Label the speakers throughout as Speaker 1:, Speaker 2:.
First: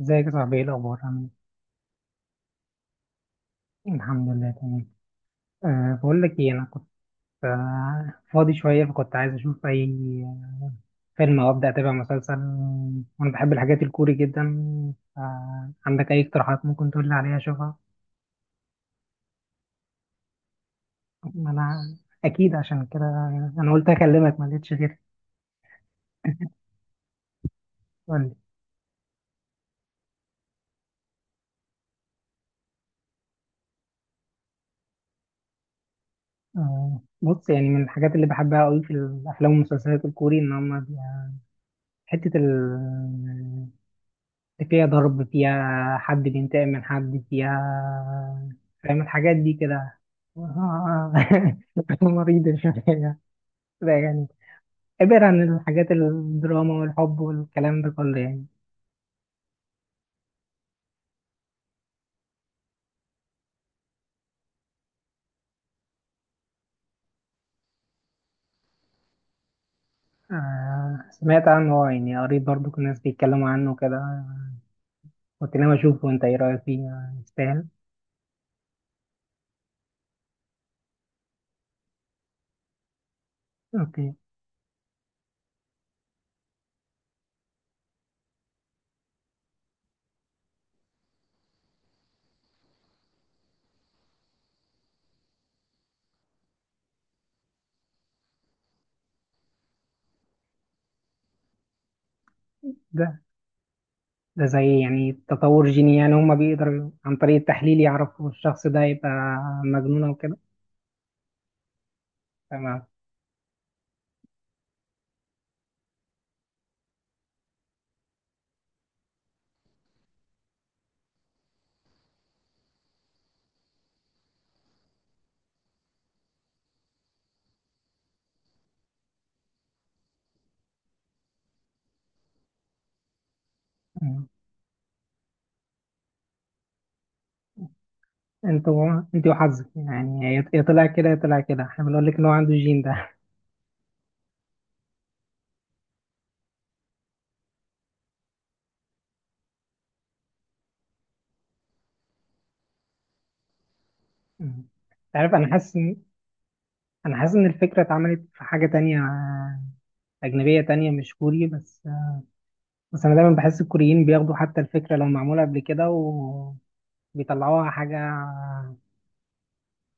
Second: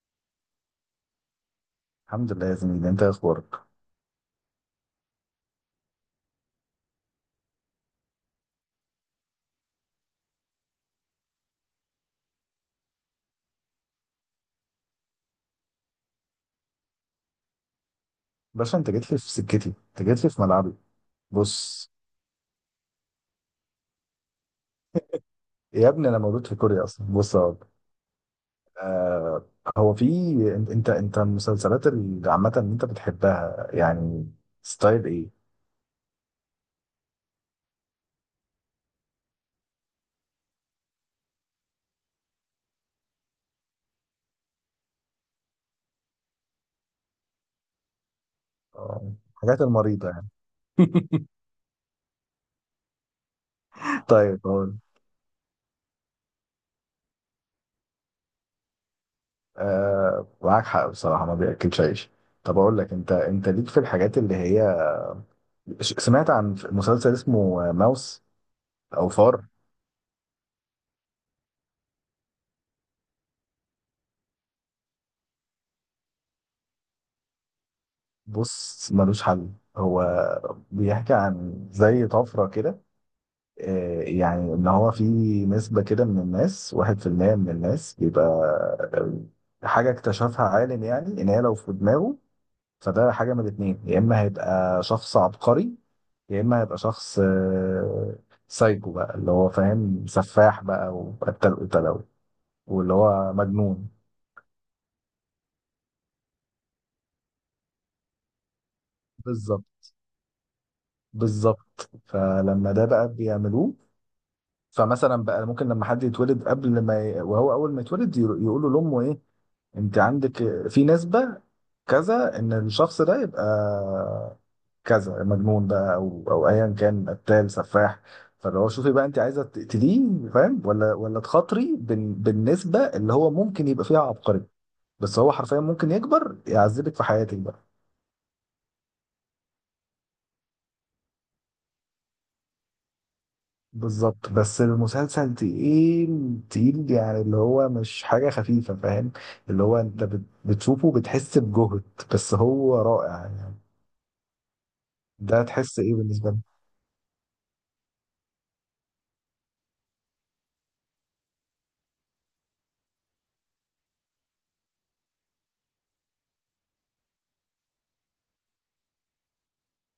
Speaker 1: ازيك يا صاحبي؟ ايه الاخبار؟ عامل
Speaker 2: الحمد لله يا زميلي، انت ايه اخبارك؟
Speaker 1: ايه؟ الحمد لله تمام. بقول لك ايه، انا كنت فاضي شويه، فكنت عايز اشوف اي آه، فيلم او ابدا اتابع مسلسل. وانا بحب الحاجات الكوري جدا. عندك اي اقتراحات ممكن تقول لي عليها اشوفها؟
Speaker 2: باشا، انت جيت لي في سكتي، انت جيت لي في ملعبي.
Speaker 1: ما
Speaker 2: بص،
Speaker 1: انا اكيد عشان كده انا قلت اكلمك، ما لقيتش غيرك.
Speaker 2: يا ابني انا مولود في كوريا اصلا. بص اهو.
Speaker 1: قول لي.
Speaker 2: آه، هو في. انت المسلسلات اللي عامه اللي انت بتحبها يعني ستايل ايه؟
Speaker 1: بص، يعني من الحاجات اللي بحبها قوي في الافلام والمسلسلات الكوري ان هم حته ال فيها ضرب، فيها حد بينتقم من حد، فيها، فاهم
Speaker 2: آه،
Speaker 1: الحاجات دي
Speaker 2: الحاجات
Speaker 1: كده.
Speaker 2: المريضه يعني.
Speaker 1: آه. مريضة شوية، ده يعني
Speaker 2: طيب اقول.
Speaker 1: عبارة عن الحاجات الدراما والحب والكلام ده كله يعني.
Speaker 2: آه، معاك حق بصراحه، ما بياكلش عيش. طب اقول لك، انت ليك في الحاجات اللي هي سمعت عن مسلسل اسمه ماوس، او فار.
Speaker 1: آه سمعت عنه، آه، يعني قريت برضو كل الناس بيتكلموا عنه كده، قلت لهم أشوفه. أنت إيه رأيك فيه؟ آه، يستاهل؟
Speaker 2: بص، ملوش حل هو. بيحكي عن زي طفرة كده. آه،
Speaker 1: أوكي.
Speaker 2: يعني ان هو في نسبة كده من الناس، واحد في المية من الناس بيبقى آه، حاجة اكتشفها عالم. يعني ان هي لو في دماغه فده حاجة من الاتنين: يا اما هيبقى شخص عبقري، يا اما هيبقى شخص آه، سايكو بقى، اللي هو فاهم سفاح بقى وقتل قتلة واللي
Speaker 1: ده
Speaker 2: هو مجنون.
Speaker 1: ده زي يعني تطور جيني، يعني هما بيقدروا عن طريق التحليل يعرفوا الشخص ده يبقى
Speaker 2: بالظبط،
Speaker 1: مجنون أو كده.
Speaker 2: بالظبط. فلما ده
Speaker 1: تمام.
Speaker 2: بقى بيعملوه، فمثلا بقى ممكن لما حد يتولد قبل ما وهو اول ما يتولد يقولوا لامه ايه، انت عندك في نسبة كذا ان الشخص ده يبقى كذا مجنون بقى، او او ايا كان قتال سفاح. فاللي هو شوفي بقى، انت عايزه تقتليه فاهم ولا تخاطري بالنسبه اللي هو ممكن يبقى فيها عبقري، بس هو حرفيا ممكن يكبر يعذبك في حياتك بقى.
Speaker 1: انت و... انت وحظك يعني، يا يا طلع كده يا طلع كده، احنا بنقول لك ان هو عنده الجين ده.
Speaker 2: بالظبط. بس المسلسل تقيل تقيل يعني، اللي هو مش حاجة خفيفة فاهم. اللي هو انت بتشوفه بتحس بجهد، بس هو رائع يعني.
Speaker 1: انت عارف،
Speaker 2: ده
Speaker 1: انا حاسس
Speaker 2: تحس ايه
Speaker 1: ان
Speaker 2: بالنسبة لي.
Speaker 1: انا حاسس ان الفكره اتعملت في حاجه تانية اجنبيه تانية مش كوري بس. بس انا دايما بحس الكوريين بياخدوا حتى الفكره لو معموله قبل كده وبيطلعوها حاجه،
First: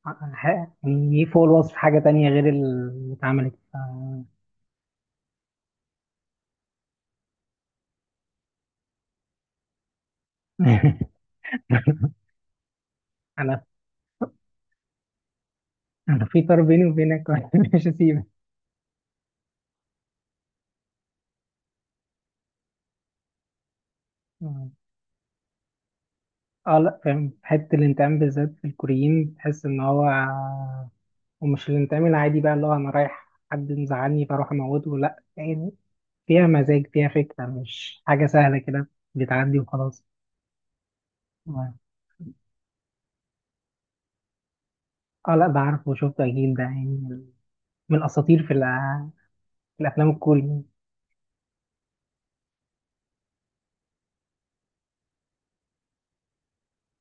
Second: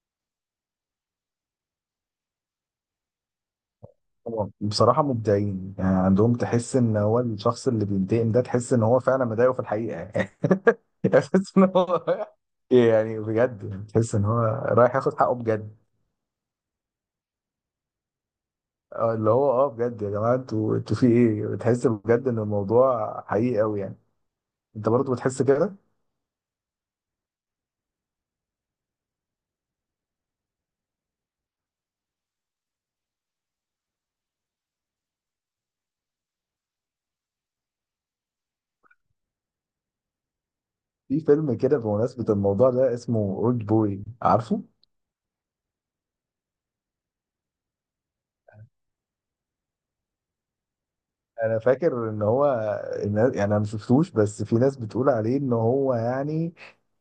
Speaker 1: ح- يعني فوق الوصف، حاجه تانية غير اللي اتعملت ف-
Speaker 2: هو بصراحة مبدعين يعني، عندهم تحس ان هو الشخص اللي بينتقم ده تحس ان هو فعلا مضايقه في الحقيقة يعني. تحس ان هو، يعني بجد
Speaker 1: انا
Speaker 2: يعني، تحس ان هو رايح ياخد حقه بجد.
Speaker 1: انا في طار بيني وبينك، مش هسيبك.
Speaker 2: اه، اللي هو اه بجد يا جماعة، انتوا في ايه؟ بتحس بجد ان الموضوع حقيقي قوي يعني. انت برضه بتحس كده؟
Speaker 1: اه لا، فاهم، حتة الانتقام بالذات في الكوريين تحس ان هو، ومش الانتقام العادي بقى اللي هو انا رايح حد مزعلني فاروح اموته، لا يعني فيها مزاج، فيها فكرة، مش حاجة سهلة كده بتعدي وخلاص.
Speaker 2: في فيلم
Speaker 1: اه
Speaker 2: كده بمناسبة الموضوع ده اسمه اولد بوي، عارفه؟
Speaker 1: آه، لا بعرف، وشفته اكيد ده يعني من الاساطير في، الأ- في الافلام الكورية.
Speaker 2: انا فاكر ان هو الناس يعني، انا ما شفتوش، بس في ناس بتقول عليه ان هو يعني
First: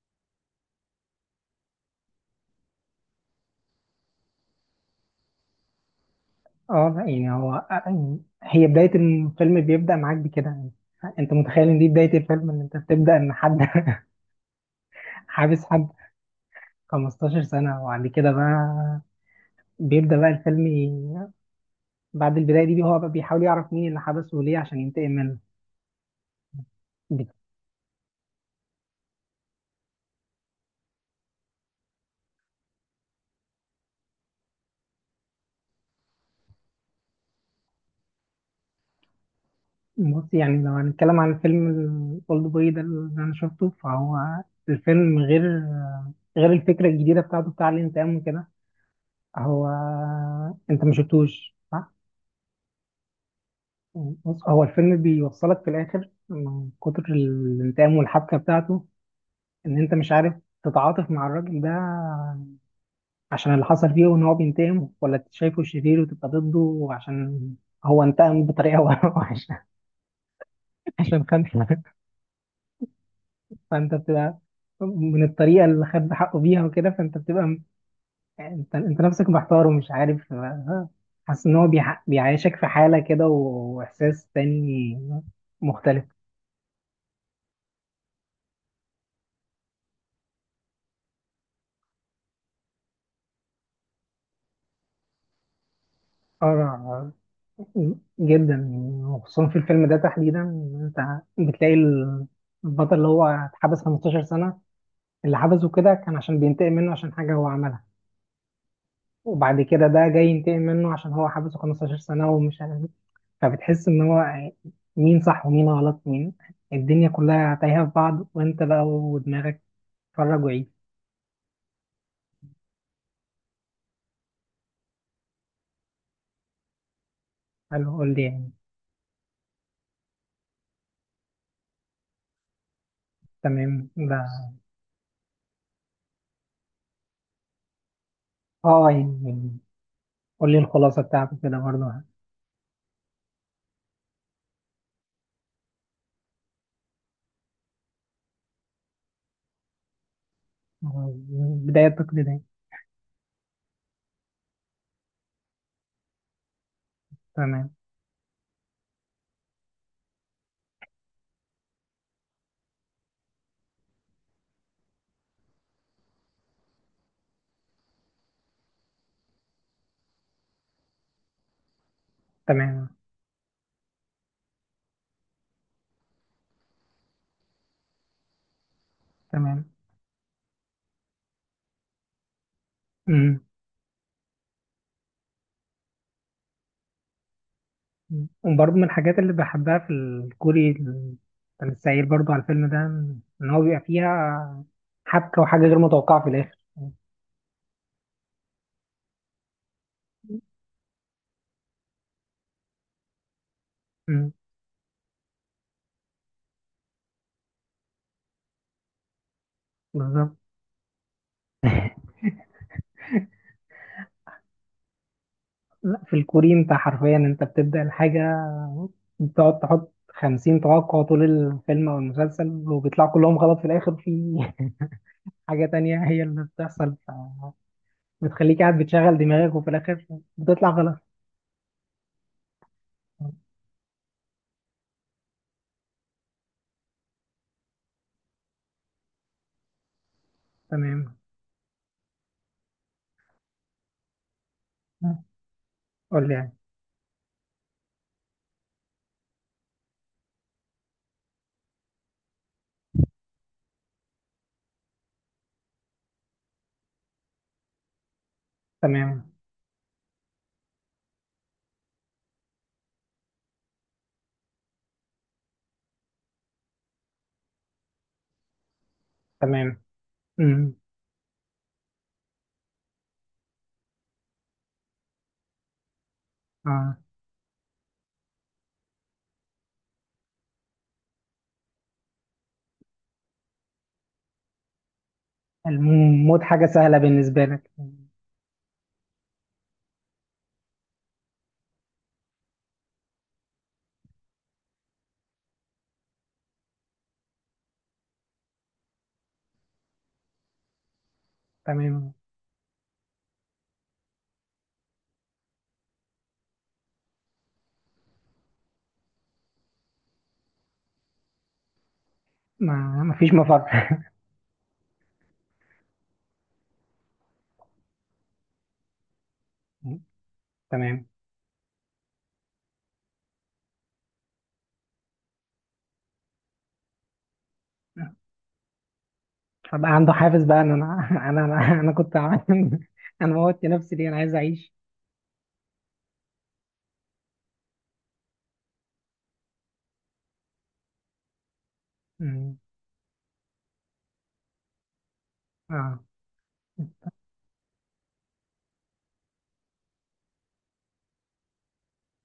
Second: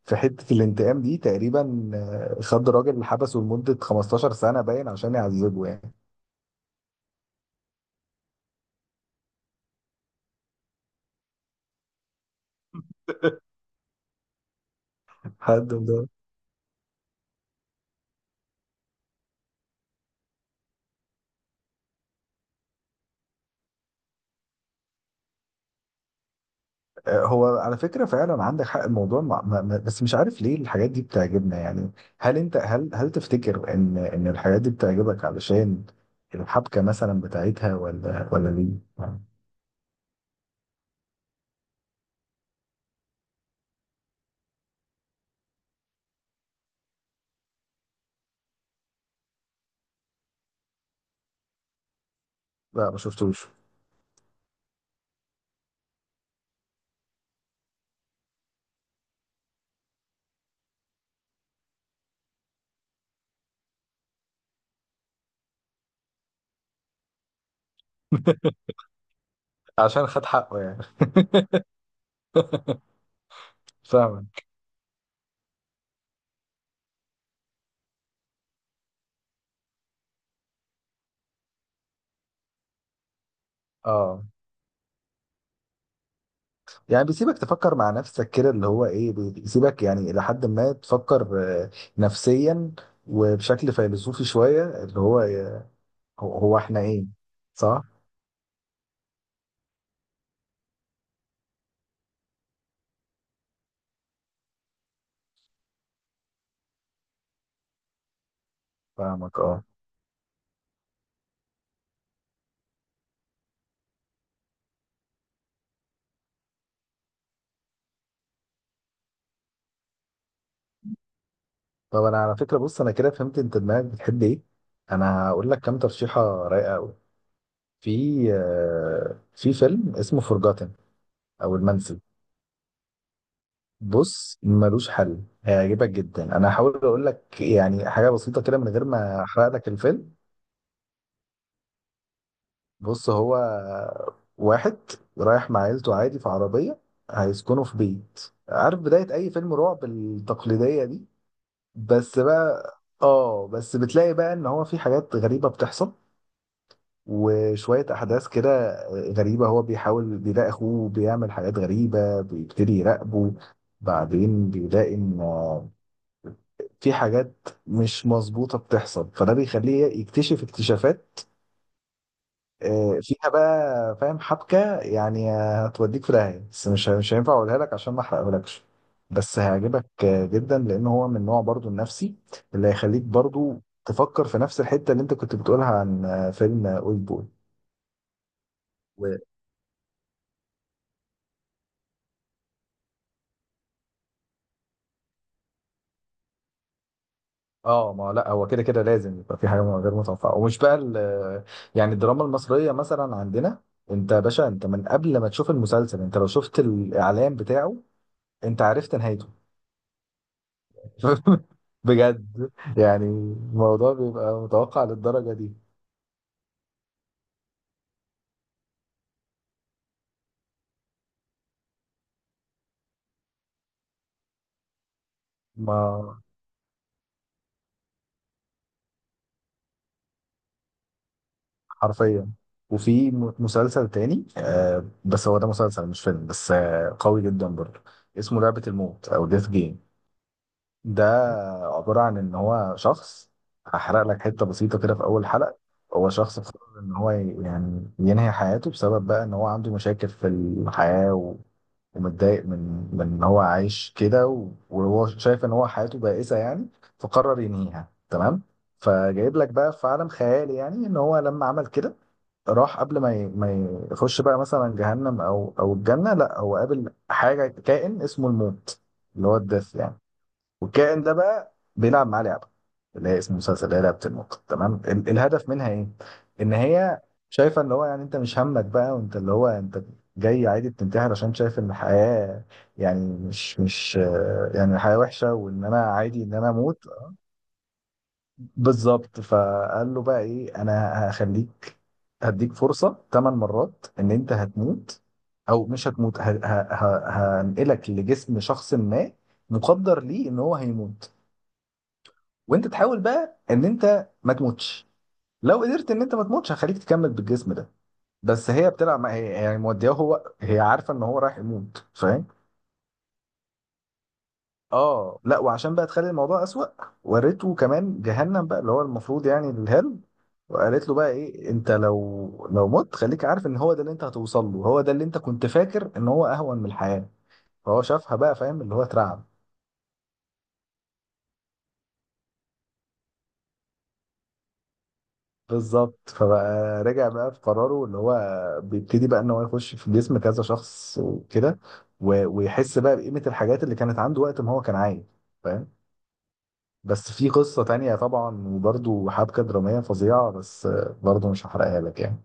Speaker 2: في حتة الانتقام دي تقريبا آه، خد راجل حبسه لمدة 15 سنة باين عشان يعذبه يعني.
Speaker 1: اه لا يعني هو آه، يعني هي بداية الفيلم بيبدأ معاك بكده يعني. انت متخيل ان دي بداية الفيلم، ان انت بتبدأ ان حد حابس
Speaker 2: حد
Speaker 1: حد
Speaker 2: ده
Speaker 1: 15 سنة؟ وبعد كده بقى بيبدأ بقى الفيلم ي- بعد البداية دي هو بقى بيحاول يعرف مين اللي حبسه وليه عشان ينتقم منه.
Speaker 2: آه،
Speaker 1: بت-
Speaker 2: هو على فكرة فعلا عندك حق. الموضوع مع... ما... ما- بس مش عارف ليه الحاجات دي بتعجبنا يعني. هل انت هل هل تفتكر ان الحاجات دي بتعجبك علشان الحبكة مثلا بتاعتها، ولا ليه؟
Speaker 1: بص يعني لو هنتكلم عن الفيلم الأولد بوي ده اللي أنا شفته، فهو الفيلم غير غير الفكرة الجديدة بتاعته بتاع الانتقام وكده، هو، أنت ما شفتوش صح؟
Speaker 2: لا، ما شفتوش.
Speaker 1: بص، هو الفيلم بيوصلك في الآخر من كتر الانتقام والحبكة بتاعته إن أنت مش عارف تتعاطف مع الراجل ده عشان اللي حصل فيه وان هو بينتقم، ولا أنت شايفه شرير وتبقى ضده عشان هو انتقم بطريقه وحشه.
Speaker 2: عشان خد حقه يعني.
Speaker 1: عشان خد. فانت بتبقى
Speaker 2: فاهمك،
Speaker 1: من الطريقه اللي خد حقه بيها وكده، فانت بتبقى م- انت نفسك محتار ومش عارف آه، حاسس ان هو بيع- بيعيشك في حاله كده
Speaker 2: اه.
Speaker 1: واحساس تاني مختلف.
Speaker 2: يعني بيسيبك تفكر مع نفسك كده، اللي هو ايه بيسيبك يعني الى حد ما تفكر آه، نفسيا وبشكل فيلسوفي شويه، اللي هو آه، هو احنا ايه؟
Speaker 1: اه،
Speaker 2: صح.
Speaker 1: جدا. وخصوصا في الفيلم ده تحديدا انت بتلاقي البطل اللي هو اتحبس 15 سنه، اللي حبسه كده كان عشان بينتقم منه عشان حاجة هو عملها،
Speaker 2: فاهمك،
Speaker 1: وبعد
Speaker 2: اه.
Speaker 1: كده ده جاي ينتقم منه عشان هو حبسه 15 سنة ومش عارف إيه. فبتحس إن هو مين صح ومين غلط، مين، الدنيا كلها تايهة في بعض، وأنت بقى ودماغك اتفرج وعيد.
Speaker 2: طب انا على فكره، بص انا كده فهمت انت دماغك بتحب ايه. انا هقول لك كام ترشيحه رايقه قوي.
Speaker 1: حلو، قول لي
Speaker 2: في
Speaker 1: يعني.
Speaker 2: آه، في فيلم اسمه فورجاتن، او المنسي.
Speaker 1: تمام ده.
Speaker 2: بص، ملوش حل، هيعجبك جدا. انا هحاول اقول لك يعني حاجه بسيطه كده من
Speaker 1: اه
Speaker 2: غير
Speaker 1: آه،
Speaker 2: ما احرق
Speaker 1: يعني
Speaker 2: لك الفيلم.
Speaker 1: قول لي الخلاصة بتاعته كده برضه.
Speaker 2: بص، هو واحد رايح مع عيلته عادي في عربيه، هيسكنوا في بيت، عارف بدايه اي فيلم رعب التقليديه دي.
Speaker 1: آه، بداية
Speaker 2: بس
Speaker 1: تقليدية.
Speaker 2: بقى اه، بس بتلاقي بقى ان هو في حاجات غريبه بتحصل
Speaker 1: تمام.
Speaker 2: وشويه احداث كده غريبه. هو بيحاول، بيلاقي اخوه بيعمل حاجات غريبه، بيبتدي يراقبه. بعدين بيلاقي ان في حاجات مش مظبوطة بتحصل، فده بيخليه يكتشف اكتشافات
Speaker 1: تمام.
Speaker 2: آه، فيها بقى فاهم حبكة يعني آه، هتوديك في داهية. بس مش مش هينفع اقولها لك عشان ما احرقهولكش. بس
Speaker 1: تمام.
Speaker 2: هيعجبك آه، جدا، لان هو من نوع برضو النفسي اللي هيخليك
Speaker 1: مم.
Speaker 2: برضو تفكر في نفس الحتة اللي انت كنت بتقولها عن آه، فيلم اولد بوي.
Speaker 1: مم. وبرضه من الحاجات اللي بحبها في الكوري كان السعير برضه على الفيلم ده، إن هو بيبقى فيها حبكة وحاجة غير متوقعة في الآخر.
Speaker 2: اه، ما لا هو كده كده لازم يبقى في حاجه غير متوقعه. ومش بقى يعني الدراما المصريه مثلا عندنا، انت يا
Speaker 1: مم.
Speaker 2: باشا، انت من قبل ما تشوف المسلسل، انت لو شفت الاعلان بتاعه انت عرفت نهايته.
Speaker 1: بالظبط.
Speaker 2: بجد. يعني الموضوع بيبقى متوقع للدرجه دي.
Speaker 1: لا في الكوري أنت حرفيا أنت بتبدأ الحاجة بتقعد تحط خمسين توقع طول الفيلم أو المسلسل وبيطلعوا كلهم غلط في الآخر، في حاجة تانية
Speaker 2: ما
Speaker 1: هي اللي بتحصل ف- بتخليك قاعد بتشغل دماغك وفي الآخر بتطلع غلط.
Speaker 2: حرفيا. وفي مسلسل تاني آه، بس هو ده مسلسل مش فيلم، بس آه قوي جدا برضه، اسمه لعبه الموت او ديث جيم. ده
Speaker 1: تمام.
Speaker 2: عبارة عن إن هو شخص، هحرق لك حتة بسيطة كده في أول حلقة. هو
Speaker 1: قول لي
Speaker 2: شخص
Speaker 1: يعني.
Speaker 2: قرر إن هو يعني ينهي حياته، بسبب بقى إن هو عنده مشاكل في الحياة و... ومتضايق من إن هو عايش كده، و... وهو شايف إن هو حياته بائسة يعني، فقرر ينهيها. تمام.
Speaker 1: تمام.
Speaker 2: فجايب لك بقى في عالم خيالي يعني، إن هو لما عمل كده راح قبل ما يخش بقى مثلا جهنم أو الجنة، لا هو قابل حاجة، كائن اسمه الموت، اللي هو الدث
Speaker 1: تمام.
Speaker 2: يعني.
Speaker 1: امم.
Speaker 2: والكائن ده بقى بيلعب معاه لعبه، اللي هي اسم المسلسل، اللي هي لعبه النقط. تمام. الهدف منها ايه؟ ان هي شايفه اللي هو يعني انت مش همك بقى، وانت اللي هو انت جاي عادي بتنتحر عشان شايف ان الحياه يعني مش مش آه، يعني الحياه وحشه، وان انا عادي ان
Speaker 1: الموت
Speaker 2: انا
Speaker 1: حاجة
Speaker 2: اموت.
Speaker 1: سهلة بالنسبة لك.
Speaker 2: بالظبط. فقال له بقى ايه، انا هخليك، هديك فرصه ثمان مرات. ان انت هتموت او مش هتموت، هنقلك لجسم شخص ما مقدر ليه ان هو هيموت،
Speaker 1: تمام.
Speaker 2: وانت تحاول بقى ان انت ما تموتش. لو قدرت ان انت ما تموتش، هخليك تكمل بالجسم ده. بس هي بتلعب مع هي يعني مودياه، هو هي عارفه ان هو رايح يموت فاهم.
Speaker 1: ما ما فيش مفر.
Speaker 2: اه لا. وعشان بقى تخلي الموضوع اسوأ، وريته كمان جهنم بقى، اللي هو المفروض يعني الهل. وقالت له
Speaker 1: تمام.
Speaker 2: بقى ايه، انت لو مت خليك عارف ان هو ده اللي انت هتوصل له. هو ده اللي انت كنت فاكر ان هو اهون من الحياه. فهو شافها بقى فاهم، اللي هو اترعب.
Speaker 1: فبقى عنده حافز بقى ان انا انا أنا كنت عامل انا موتت نفسي ليه، انا عايز اعيش.
Speaker 2: بالظبط. فبقى رجع بقى في قراره، اللي هو بيبتدي بقى ان هو يخش في جسم كذا شخص وكده،
Speaker 1: مم.
Speaker 2: ويحس بقى بقيمة الحاجات اللي كانت عنده وقت ما هو كان عايش، فاهم.
Speaker 1: اه
Speaker 2: بس في قصة تانية طبعا، وبرده حبكة درامية فظيعة، بس برضه مش هحرقها لك يعني.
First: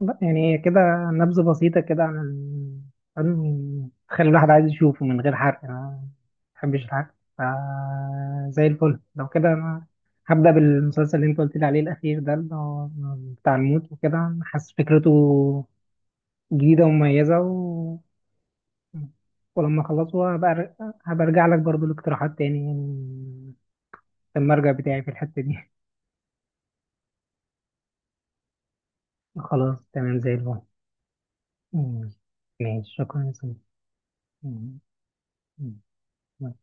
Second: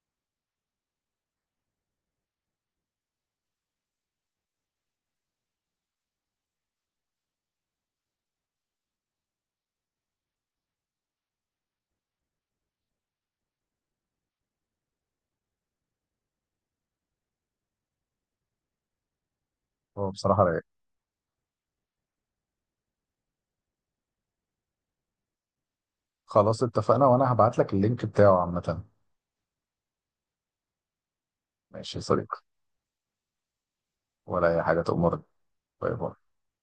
Speaker 1: لا، يعني كده نبذة بسيطة كده عن ال- عن- تخلي الواحد عايز يشوفه من غير حرق، انا ما بحبش الحرق فا زي الفل. لو كده انا هبدأ بالمسلسل اللي انت قلت لي عليه الأخير ده اللي هو بتاع الموت وكده، حاسس فكرته جديدة ومميزة و... ولما
Speaker 2: هو
Speaker 1: أخلصه
Speaker 2: بصراحة
Speaker 1: هبقى
Speaker 2: رايق.
Speaker 1: أر- هبقى أرجع لك برضو الاقتراحات تاني يعني، في المرجع بتاعي في الحتة دي.
Speaker 2: خلاص اتفقنا، وانا هبعت لك اللينك بتاعه عامة.
Speaker 1: خلاص تمام زي الفل.
Speaker 2: ماشي يا
Speaker 1: مم.
Speaker 2: صديقي.
Speaker 1: ماشي، شكرا يا سيدي.
Speaker 2: ولا اي
Speaker 1: مم.
Speaker 2: حاجة، تأمرك. باي باي.
Speaker 1: مم.